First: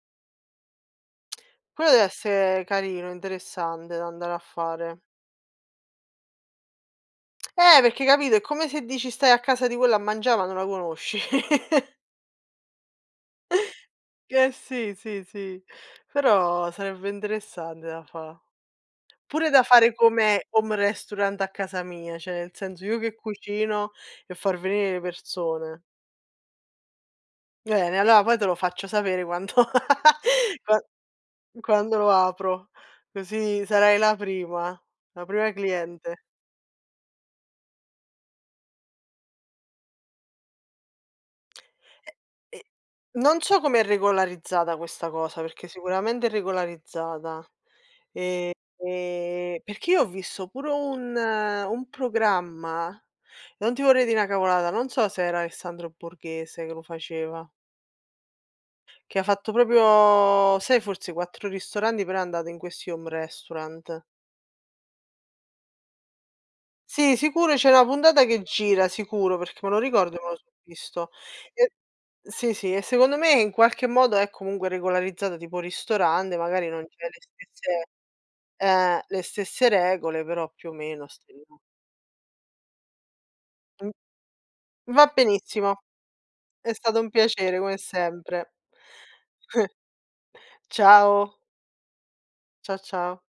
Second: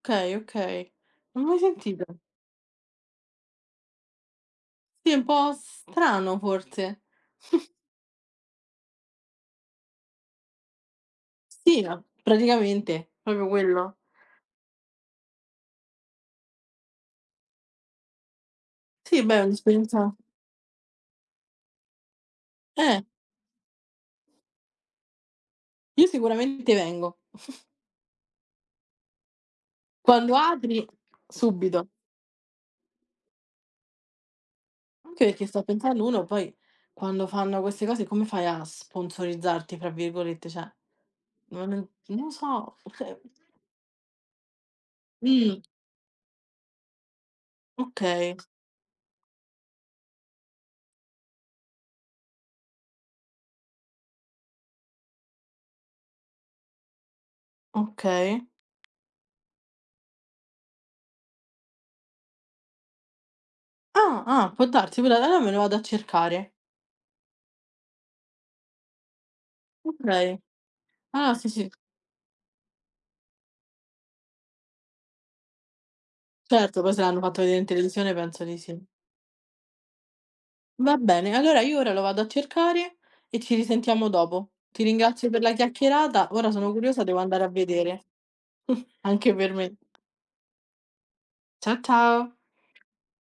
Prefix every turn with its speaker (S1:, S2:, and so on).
S1: Okay, okay. Non ho mai
S2: Quello
S1: sentito.
S2: dev'esse carino. Interessante da andare a fare.
S1: Sì, è un po' strano forse.
S2: Eh, perché, capito, è come se dici: "Stai a casa di quella a mangià, ma non la conosci."
S1: Sì, a praticamente, proprio quello.
S2: Eh sì, sì, sì. Però sarebbe interessante da fà.
S1: Sì, beh, è
S2: Pure da fare
S1: un'esperienza
S2: come home restaurant a casa mia, cioè, nel senso, io
S1: Eh.
S2: che cucino e far venire le persone.
S1: Io sicuramente vengo.
S2: Bene, allora, poi te lo faccio sapere quanto
S1: Quando
S2: qua
S1: apri, subito.
S2: quando apro, così sarai la prima, la
S1: Anche perché,
S2: prima
S1: sto pensando,
S2: cliente.
S1: uno poi quando fanno queste cose, come fai a "sponsorizzarti", fra virgolette? Cioè, non è
S2: E
S1: no
S2: e
S1: so [unintelligible]
S2: non so come è regolarizzata questa cosa,
S1: Mh.
S2: perché sicuramente è regolarizzata.
S1: Okay.
S2: Ehm, ehm, perché io ho visto pure un un programma, non ti vorrei dì 'na cavolata, non so se era Alessandro Borghese che lo faceva.
S1: Okay.
S2: Che ha fatto proprio sai, forse "4 Ristoranti", però è andato, in questi home restaurant.
S1: Ah, ah, può darsi, quella là me lo vado a cercare.
S2: Sì, sicuro, c'è 'na puntata che gira, sicuro, perché me lo ricordo che me lo
S1: Okay.
S2: so' visto.
S1: Ah sì, sì.
S2: E sì, sì e secondo me, in qualche modo, è comunque regolarizzata tipo ristorante, magari
S1: Certo,
S2: non
S1: poi se
S2: c'è
S1: hanno
S2: le
S1: fatto vedere in
S2: stesse
S1: televisione, penso di sì.
S2: eh, le stesse regole, però più o
S1: Va
S2: meno stai
S1: bene,
S2: là.
S1: allora io ora lo vado a cercare e ci
S2: Mh.
S1: risentiamo dopo. Ti
S2: Va
S1: ringrazio per la
S2: benissimo.
S1: chiacchierata. Ora sono
S2: È stato
S1: curiosa,
S2: un
S1: devo andare a
S2: piacere, come
S1: vedere.
S2: sempre.
S1: Anche per me.
S2: Ciao.
S1: Cia ciao.
S2: Cia ciao.